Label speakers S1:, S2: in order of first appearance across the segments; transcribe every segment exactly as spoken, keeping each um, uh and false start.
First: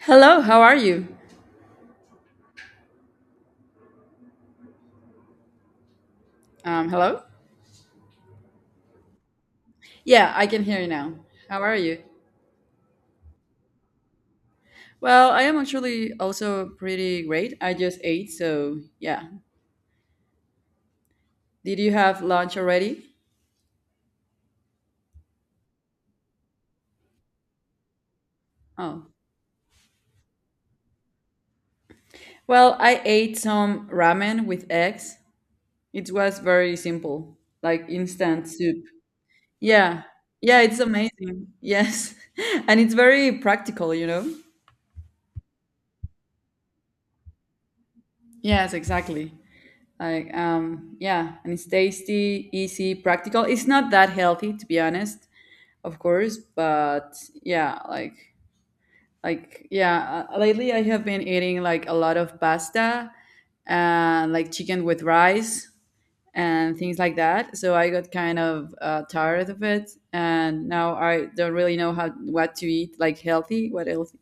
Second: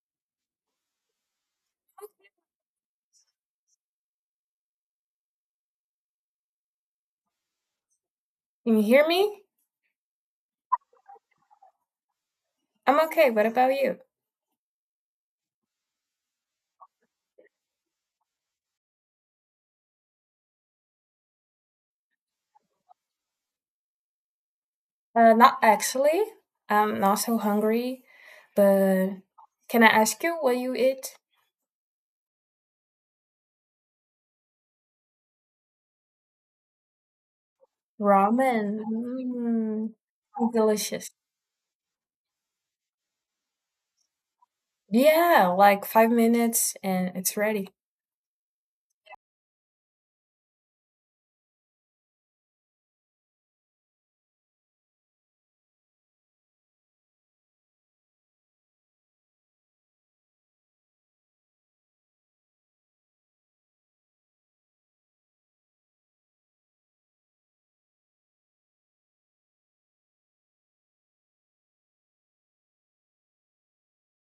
S1: Hello, how are you? Um, hello?
S2: Can you hear me?
S1: Yeah, I can hear you now. How are you?
S2: I'm okay. What about you?
S1: Well, I am actually also pretty great. I just ate, so yeah. Did you have lunch already?
S2: Uh, not actually. I'm not so hungry,
S1: Oh.
S2: but can I ask you what you eat?
S1: Well, I ate some ramen with eggs. It was very simple, like instant
S2: Ramen.
S1: soup. Yeah.
S2: Mm,
S1: Yeah, it's
S2: delicious.
S1: amazing. Yes. And it's very practical, you know?
S2: Yeah, like five minutes and it's ready.
S1: Yes, exactly. Like, um, yeah, and it's tasty, easy, practical. It's not that healthy, to be honest. Of course, but yeah, like like yeah, uh, lately I have been eating like a lot of pasta and like chicken with rice and things like that, so I got kind of, uh, tired of it, and now I don't really know how what to eat, like, healthy, what else.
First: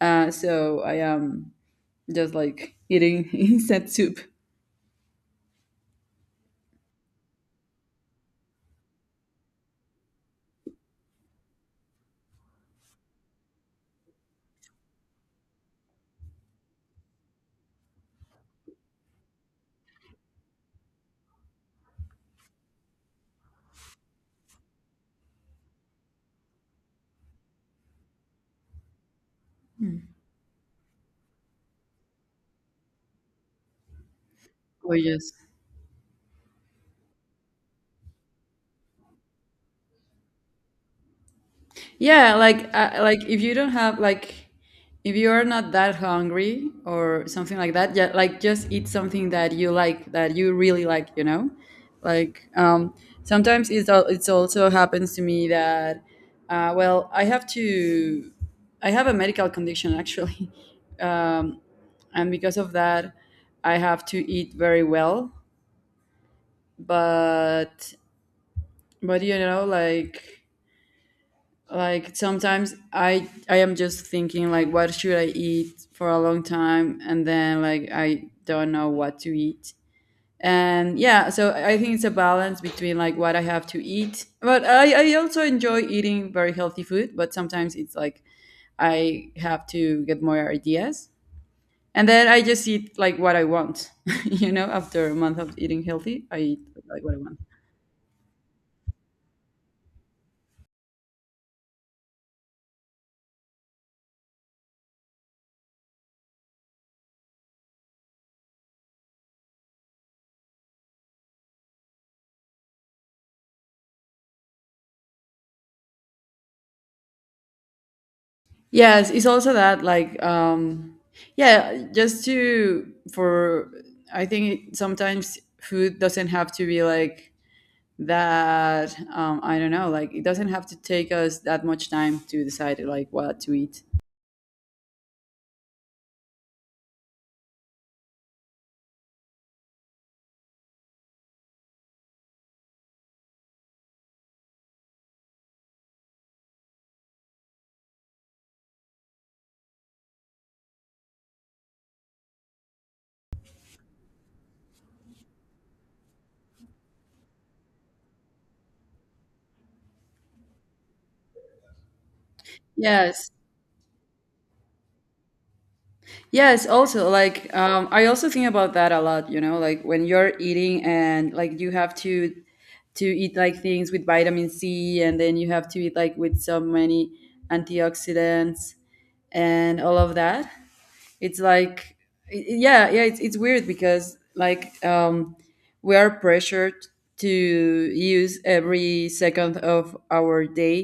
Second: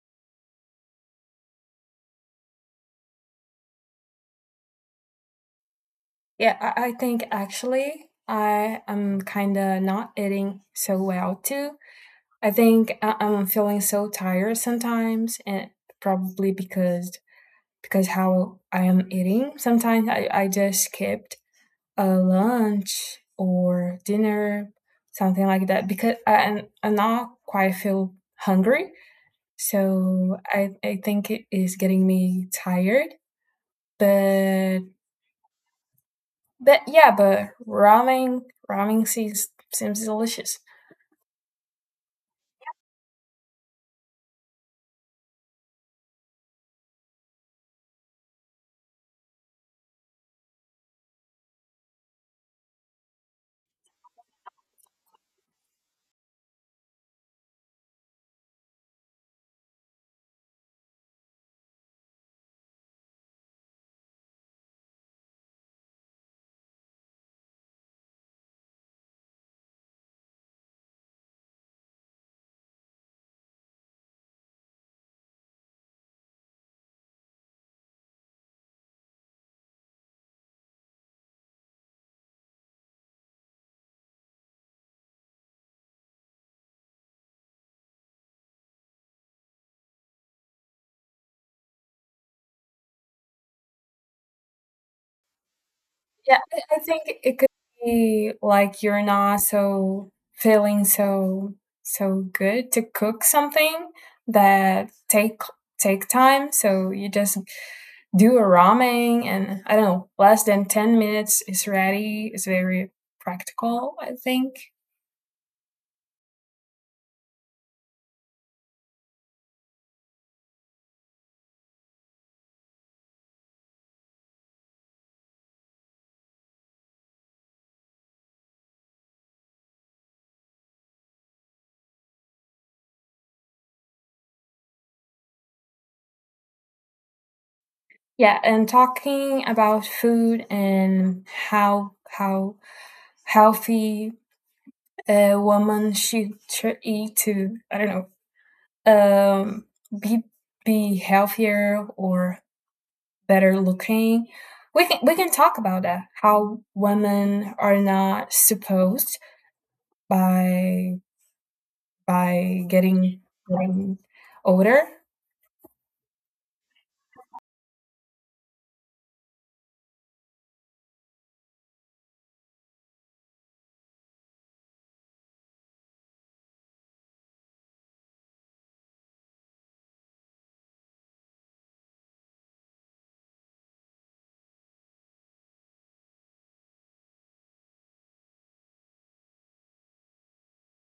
S1: Uh, so I am just like eating instant soup
S2: Yeah, I, I think actually I am kind of not eating so well too. I think I, I'm feeling so tired sometimes, and probably because because how I am eating. Sometimes I, I just skip a lunch or dinner, something like that. Because I, I'm not quite feel hungry, so I I think it is getting me tired. But
S1: or just.
S2: but yeah, but ramen ramen seems seems delicious.
S1: Yeah, like, uh, like if you don't have like, if you are not that hungry or something like that, yeah, like just eat something that you like that you really like, you know? Like, um sometimes it's al- it's also happens to me that, uh well, I have to I have a medical condition actually. Um and because of that, I have to eat very well, but but you know, like, like sometimes i i am just thinking like what should I eat for a long time, and then like I don't know what to eat. And yeah, so I think it's a balance between like what I have to eat, but i i also enjoy eating very healthy food, but sometimes it's like I have to get more ideas, and then I just eat like what I want you know, after a month of eating healthy I
S2: Yeah,
S1: eat
S2: I I think
S1: like what I
S2: it
S1: want.
S2: could be like you're not so feeling so so good to cook something that take take time. So you just do a ramen and I don't know, less than ten minutes is ready. It's very practical, I think.
S1: Yes, it's also that like, um yeah, just to, for, I think sometimes food doesn't have to be like that, um I don't know, like it doesn't have to take us that much time to decide like what to eat.
S2: Yeah, and talking about food and how how healthy a woman should, should eat to I don't know, um be be healthier or better looking, we can we can talk about that, how women are not supposed, by by getting
S1: Yes.
S2: getting older.
S1: Yes, also like, um I also think about that a lot, you know, like when you're eating and like you have to to eat like things with vitamin C, and then you have to eat like with so many antioxidants and all of that. It's like, yeah, yeah, it's, it's weird because like, um we are pressured to use every second of our day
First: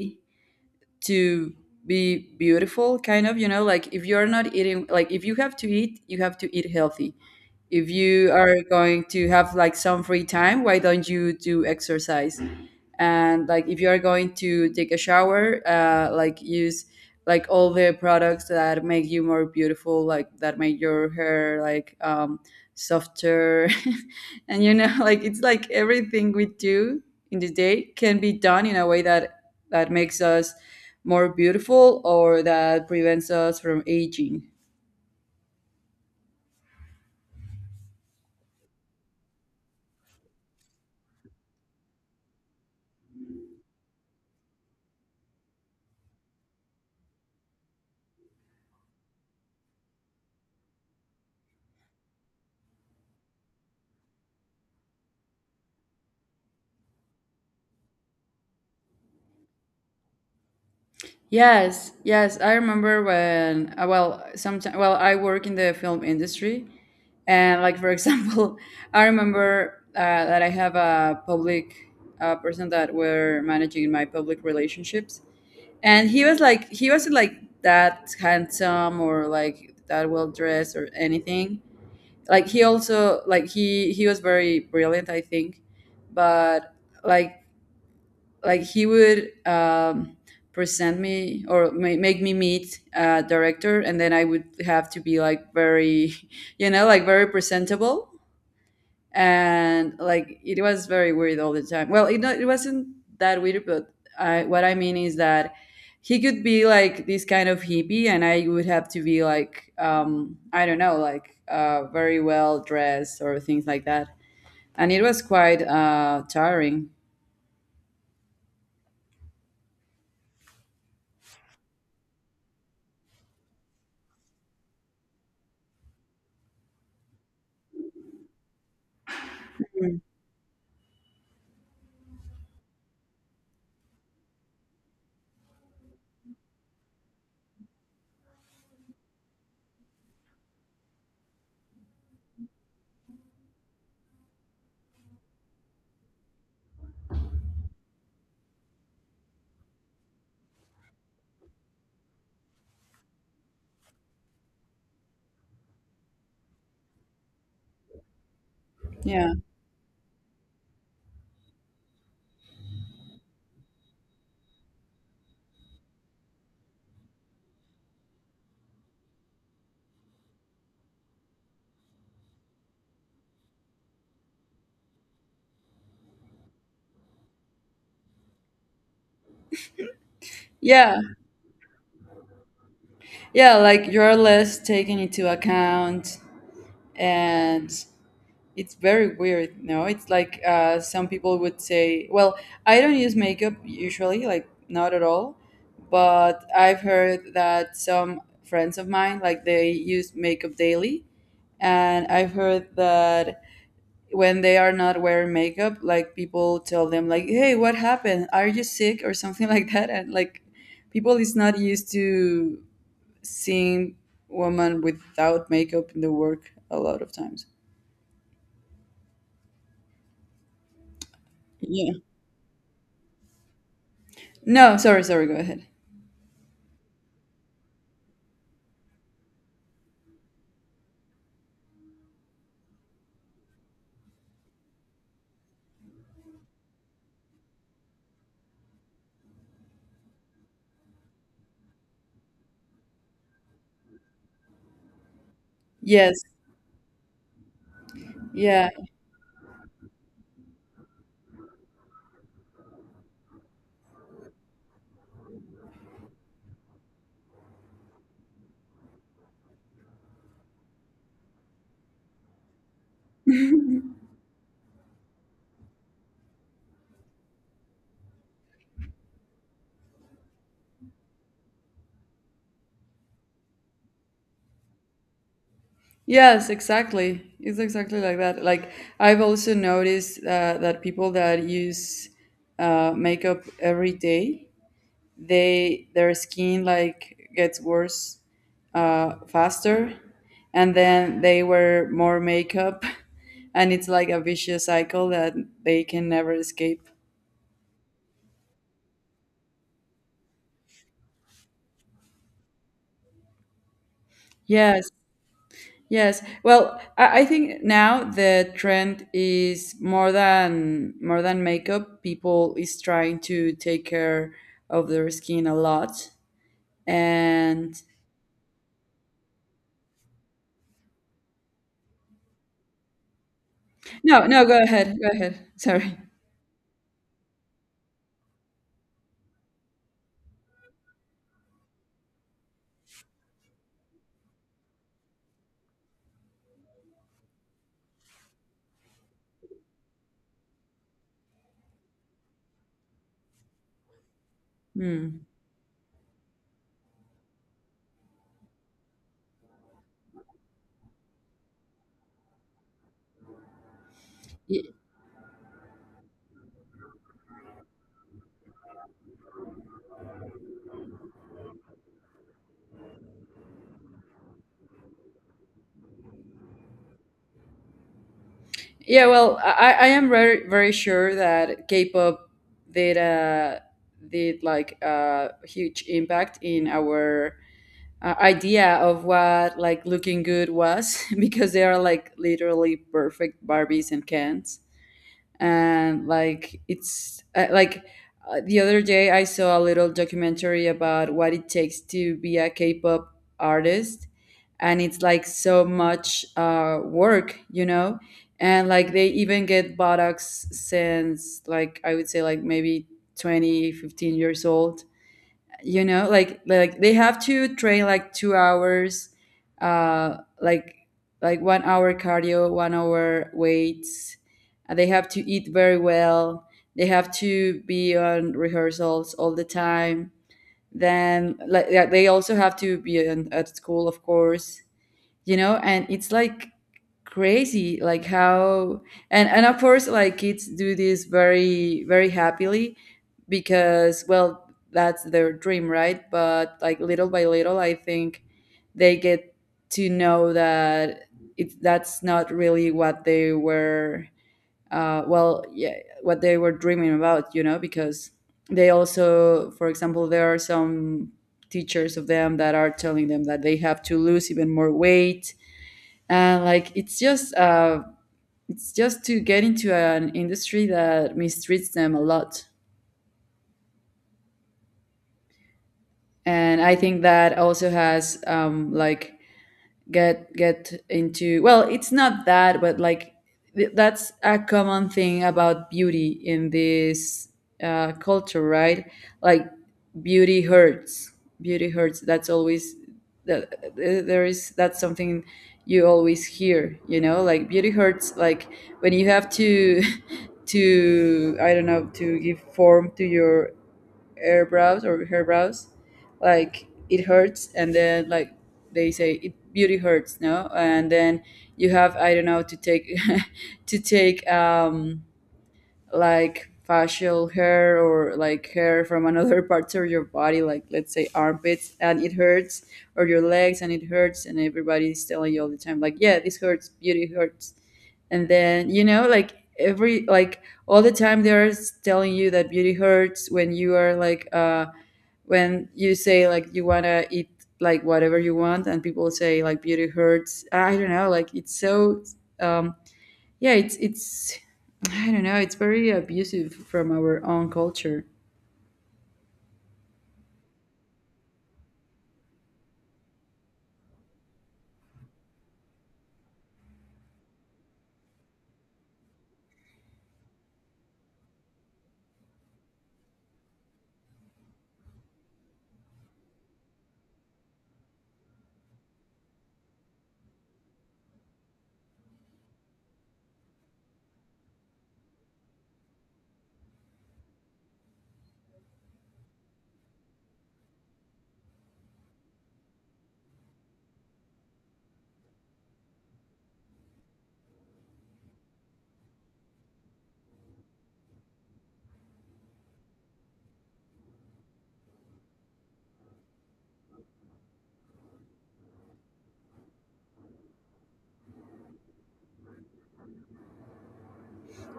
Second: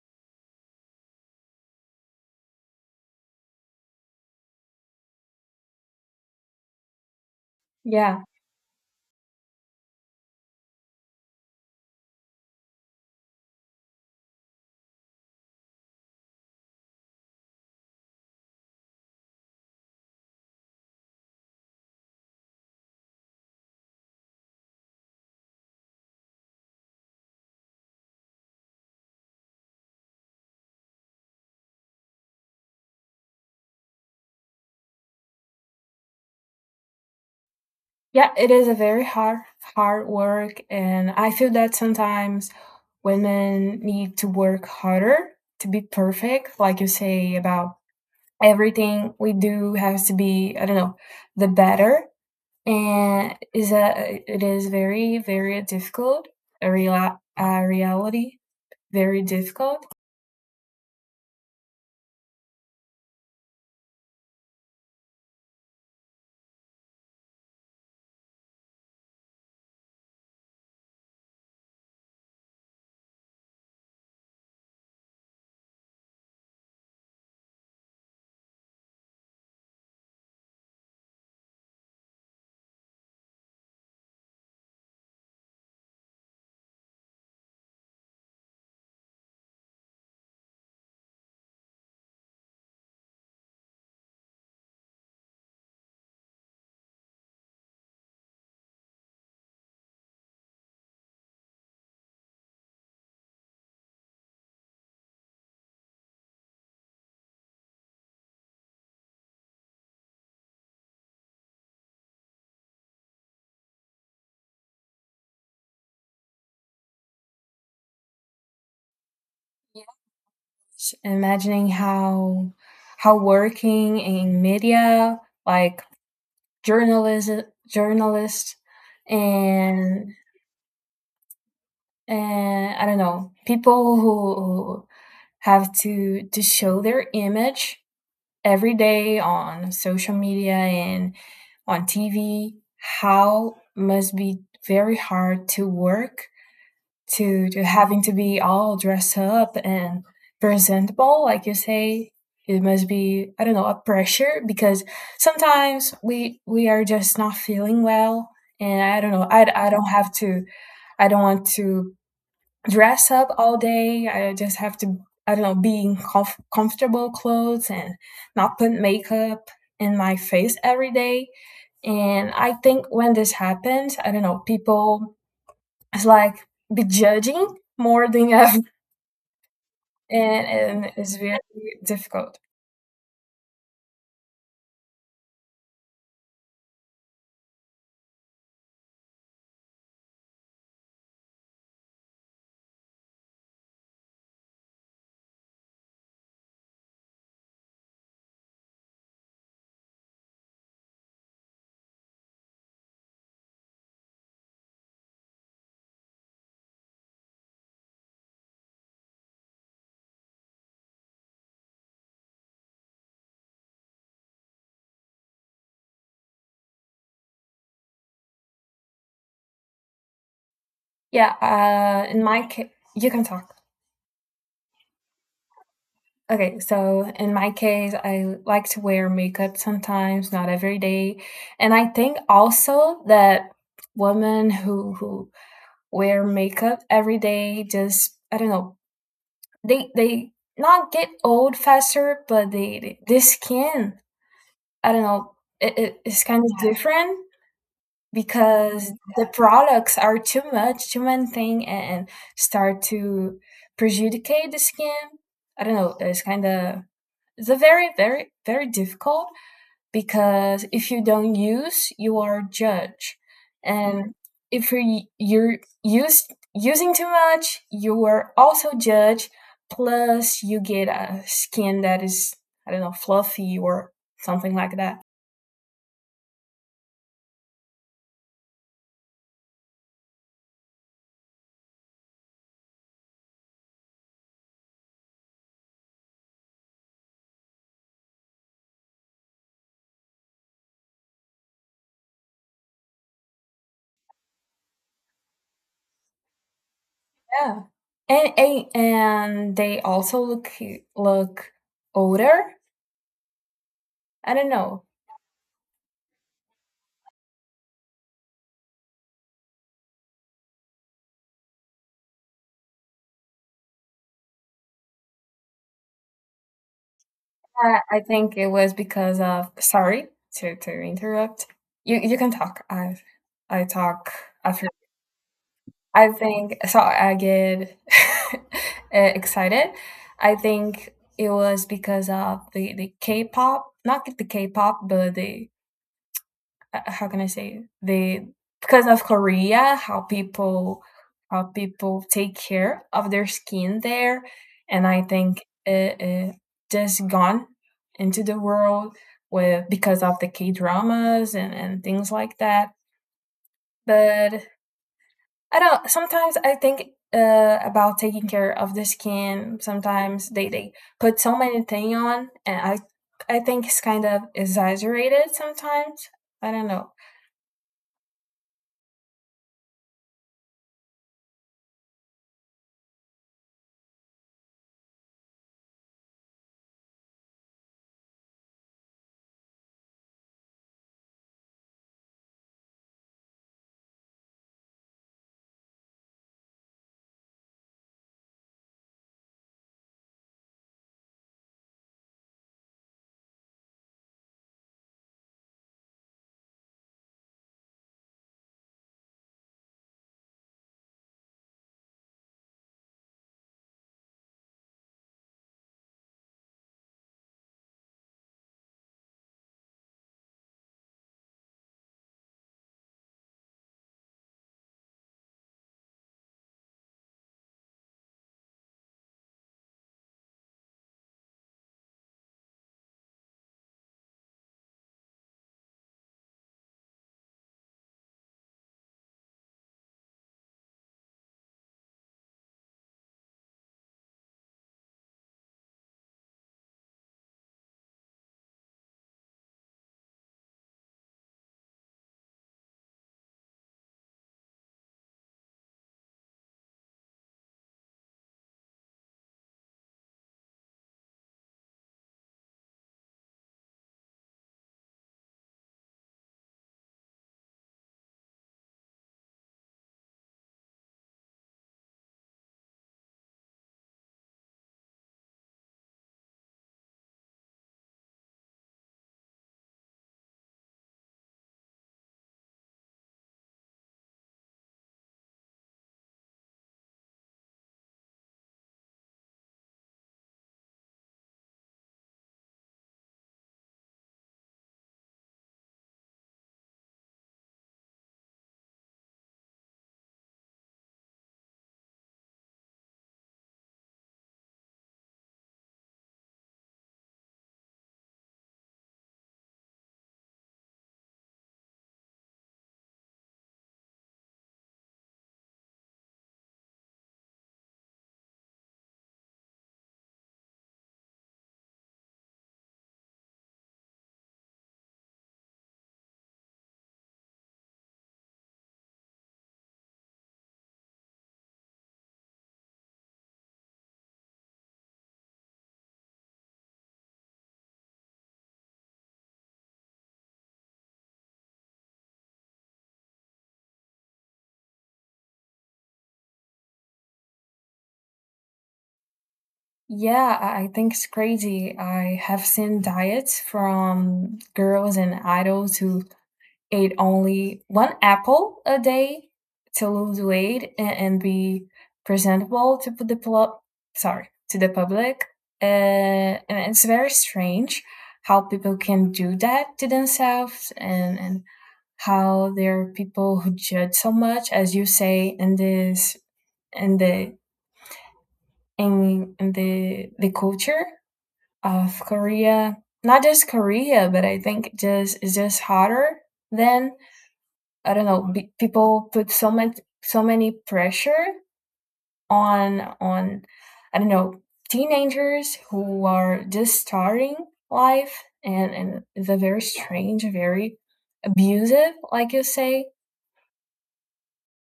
S1: to be beautiful kind of, you know, like if you're not eating, like if you have to eat, you have to eat healthy. If
S2: Yeah,
S1: you are going to have like some free time, why don't you do exercise? And like, if you are going to take a shower, uh like use like all the products that make you more beautiful, like that make your hair like, um softer and you know like it's like everything we do in the day can be done in a way that that makes us more beautiful, or that prevents us from aging.
S2: yeah, it is a very hard hard work, and I feel that sometimes women need to work harder to be perfect, like you say, about everything we do has to be, I don't know, the better. And is that, it is very very difficult, a real, uh, reality, very difficult.
S1: Yes, yes, I remember when, uh, well, sometimes, well, I work in the film industry, and like, for example, I remember, uh, that I have a public, uh, person that were managing my public relationships, and he was like, he wasn't like that handsome or like that well dressed or anything. Like he also, like he he was very brilliant, I think, but like, like he would, um, present me or ma- make me meet a director, and then I would have to be like very you know, like very presentable. And like, it was very weird all the time, well it, not, it wasn't that weird, but I, what I mean is that he could be like this kind of hippie, and I would have to be like, um, I don't know, like, uh, very well dressed or things like that. And it was quite, uh, tiring.
S2: Yes, imagining how how working in media, like journalism, journalists,
S1: Mm.
S2: and and I don't know, people who, who have to to show their image every day on social media and on T V, how must be very hard to work, to to having to be all dressed up and presentable, like you say. It must be, I don't know, a pressure, because sometimes we we are just not feeling well, and I don't know,
S1: Yeah,
S2: i, I don't have to, I don't want to dress up all day. I just have to, I don't know, be in comf- comfortable clothes and not put makeup in my face every day. And I think when this happens, I don't know, people is like be judging more than ever, and, and
S1: yeah.
S2: it's very difficult.
S1: Yeah, like you're less taken into account, and it's very weird. No, it's like, uh, some people would say, "Well, I don't use makeup usually, like not at all," but I've heard that some friends of mine, like they use makeup daily, and I've heard that when they are not wearing makeup, like people tell them, like, "Hey, what happened? Are you sick or something like that?" And like, people is not used to seeing women without makeup in the work a lot of times.
S2: Yeah,
S1: Yeah.
S2: uh, in my case, you can talk.
S1: No, sorry, sorry, go ahead.
S2: Okay, so in my case, I like to wear makeup sometimes, not every day. And I think also that women who who wear makeup every day, just I don't know, they they not get old faster, but they, they this skin, I don't know, it, it,
S1: Yes.
S2: it's kind of, yeah, different,
S1: Yeah.
S2: because the products are too much, too many thing, and, and start to prejudicate the skin. I don't know, it's kind of, they're very very very difficult, because if you don't use, you are judged, and if you you're used using too much, you are also judged, plus you get a skin that is, I don't know, fluffy or something like that.
S1: Yes, exactly. It's exactly like that. Like, I've also noticed, uh, that people that use, uh, makeup every day, they their skin like gets worse, uh, faster, and then they wear more makeup, and it's like a vicious cycle that they can never escape.
S2: Yeah, and and, and they also look look older, I don't know.
S1: Yes, yes. Well, I, I think now the trend is more than more than makeup. People is trying to take care of their skin a lot.
S2: Uh,
S1: And
S2: I think it was because of, sorry to to interrupt. You you can talk. I I talk
S1: no, no, go
S2: after.
S1: ahead, go ahead. Sorry.
S2: I think so. I get uh, excited. I think it was because of the the K-pop, not the K-pop, but the, uh, how can I say, the, because of Korea, how people, how people take care of their skin there, and I
S1: Hmm.
S2: think it, it just gone into the world with, because of the K dramas and and things like that. But
S1: Y-
S2: I don't. Sometimes I think, uh, about taking care of the skin. Sometimes they they put so many thing on, and I I think it's kind of exaggerated sometimes. I don't know.
S1: Yeah, well, I, I am very, very sure that K-pop did uh, did like a huge impact in our, uh, idea of what like looking good was because they are like literally perfect Barbies and Kens. And like, it's uh, like uh, the other day I saw a little documentary about what it takes to be a K-pop artist, and it's like so much, uh, work, you know? And like they even get buttocks since, like, I would say, like, maybe twenty fifteen years old, you know, like like they have to train like two hours, uh like, like one hour cardio, one hour weights. Uh, they have to eat very well. They have to be on rehearsals all the time. Then like, yeah, they also have to be in, at school, of course, you know, and it's like crazy, like how. And and of course, like kids do this very, very happily because, well, that's their dream, right? But like, little by little, I think they get to know that, it that's not really what they were, uh well, yeah, what they were dreaming about, you know, because they also, for example, there are some teachers of them that are telling them that they have to lose even more weight. And like, it's just uh it's just to get into an industry that mistreats them a lot. And I think that also has, um like get get into, well, it's not that, but like, th- that's a common thing about beauty in this, uh, culture, right? Like, beauty hurts. Beauty hurts, that's always, that there is, that's something you always hear, you know, like beauty hurts. Like when you have to to, I don't know, to give form to your eyebrows or her brows, like it hurts, and then like they say it, beauty hurts, no, and then you have, I don't know, to take to take, um like facial hair, or like hair from another parts of your body, like let's say armpits, and it hurts, or your legs, and it hurts, and everybody's telling you all the time, like, yeah, this hurts, beauty hurts. And then, you know, like every, like all the time they're telling you that beauty hurts when you are like, uh, when you say like you want to eat like whatever you want, and people say like beauty hurts. I don't know, like it's so, um, yeah, it's it's I don't know, it's very abusive from our own culture.
S2: Yeah, I I think it's crazy. I have seen diets from girls and idols who ate only one apple a day to lose weight, and, and be presentable to put the pl- sorry, to the public. Uh, and it's very strange how people can do that to themselves, and, and how there are people who judge so much, as you say, in this, in the, in, in the the culture of Korea. Not just Korea, but I think just it's just hotter than, I don't know. Be, people put so much, so many pressure on on I don't know, teenagers who are just starting life, and and it's a very strange, very abusive, like you say.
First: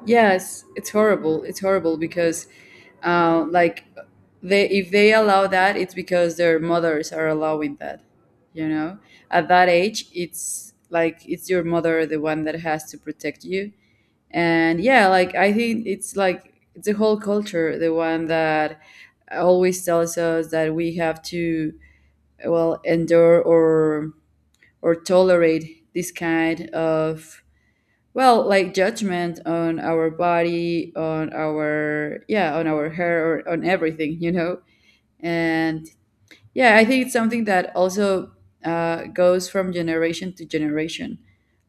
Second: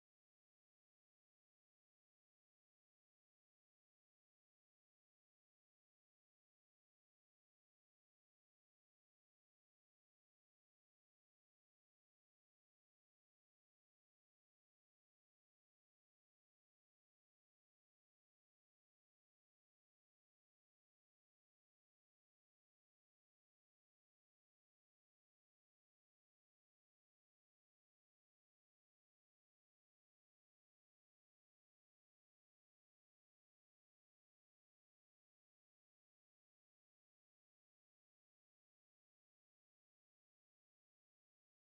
S1: Yes, it's horrible, it's horrible because, uh, like they, if they allow that, it's because their mothers are allowing that, you know. At that age, it's like it's your mother the one that has to protect you, and yeah, like, I think it's like it's the whole culture the one that always tells us that we have to, well, endure or or tolerate this kind of, well, like judgment on our body, on our, yeah, on our hair, or on everything, you know. And yeah, I think it's something that also, uh, goes from generation to generation.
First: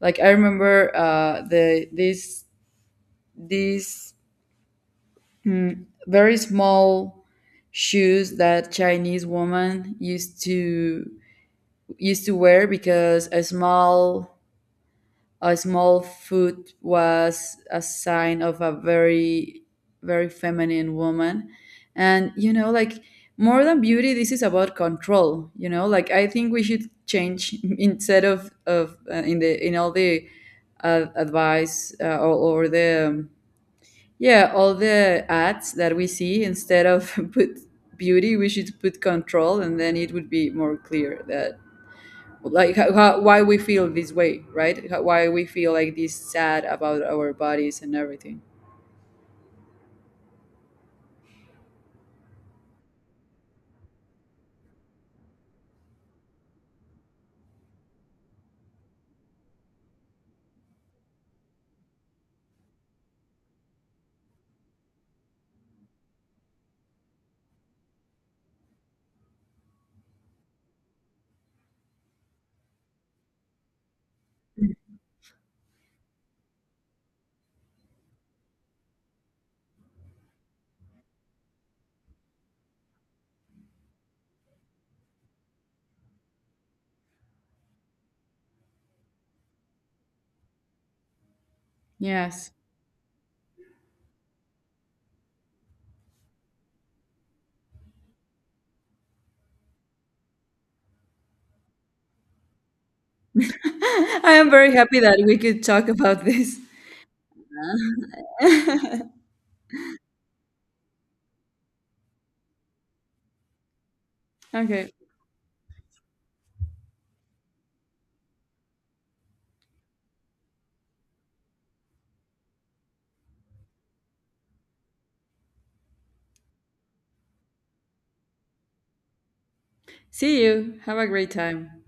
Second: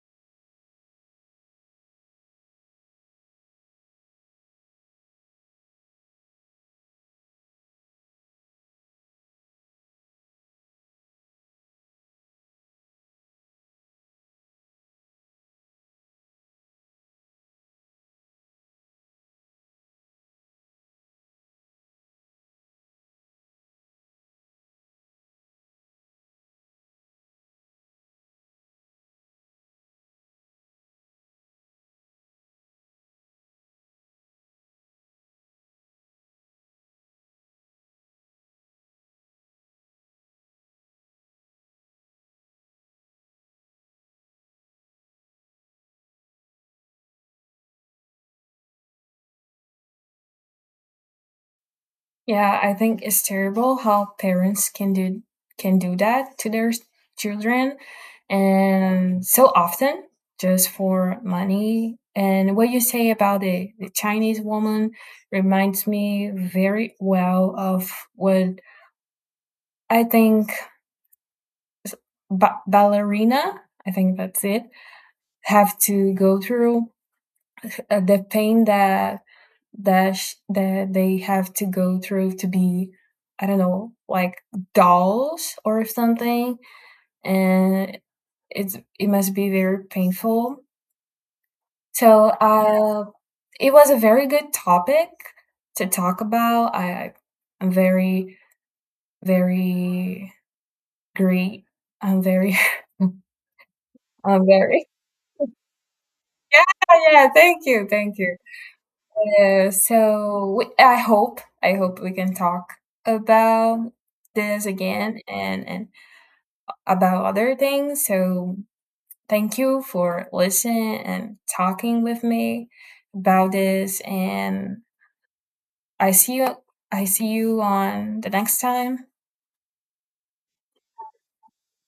S1: Like, I remember, uh, the this these, mm, very small shoes that Chinese woman used to used to wear because a small. A small foot was a sign of a very, very feminine woman. And, you know, like, more than beauty, this is about control, you know, like, I think we should change instead of, of uh, in the, in all the, uh, advice, uh, or, or the, um, yeah, all the ads that we see, instead of put beauty, we should put control, and then it would be more clear that, like, how, how, why we feel this way, right? How, why we feel like this sad about our bodies and everything.
S2: Yeah, I think it's terrible how parents can do can do that to their children, and so often just for money. And what you say about the, the Chinese woman reminds me very well of what I think ba- ballerina, I think that's it, have to go through, uh, the pain that that sh- that they have to go through to be, I don't know, like dolls or something. And it's, it must be very painful. So
S1: Yes.
S2: uh it was a very good topic to talk about. I I'm very very great. I'm very
S1: I
S2: I'm
S1: am very
S2: very,
S1: happy that we could talk about this.
S2: yeah, yeah, thank you, thank you. Uh, so we, I hope I hope we can talk about this
S1: Okay,
S2: again, and and about other things. So thank you for listening and talking with me about this. And I see you. I see you on the next time.
S1: see you, have a great time.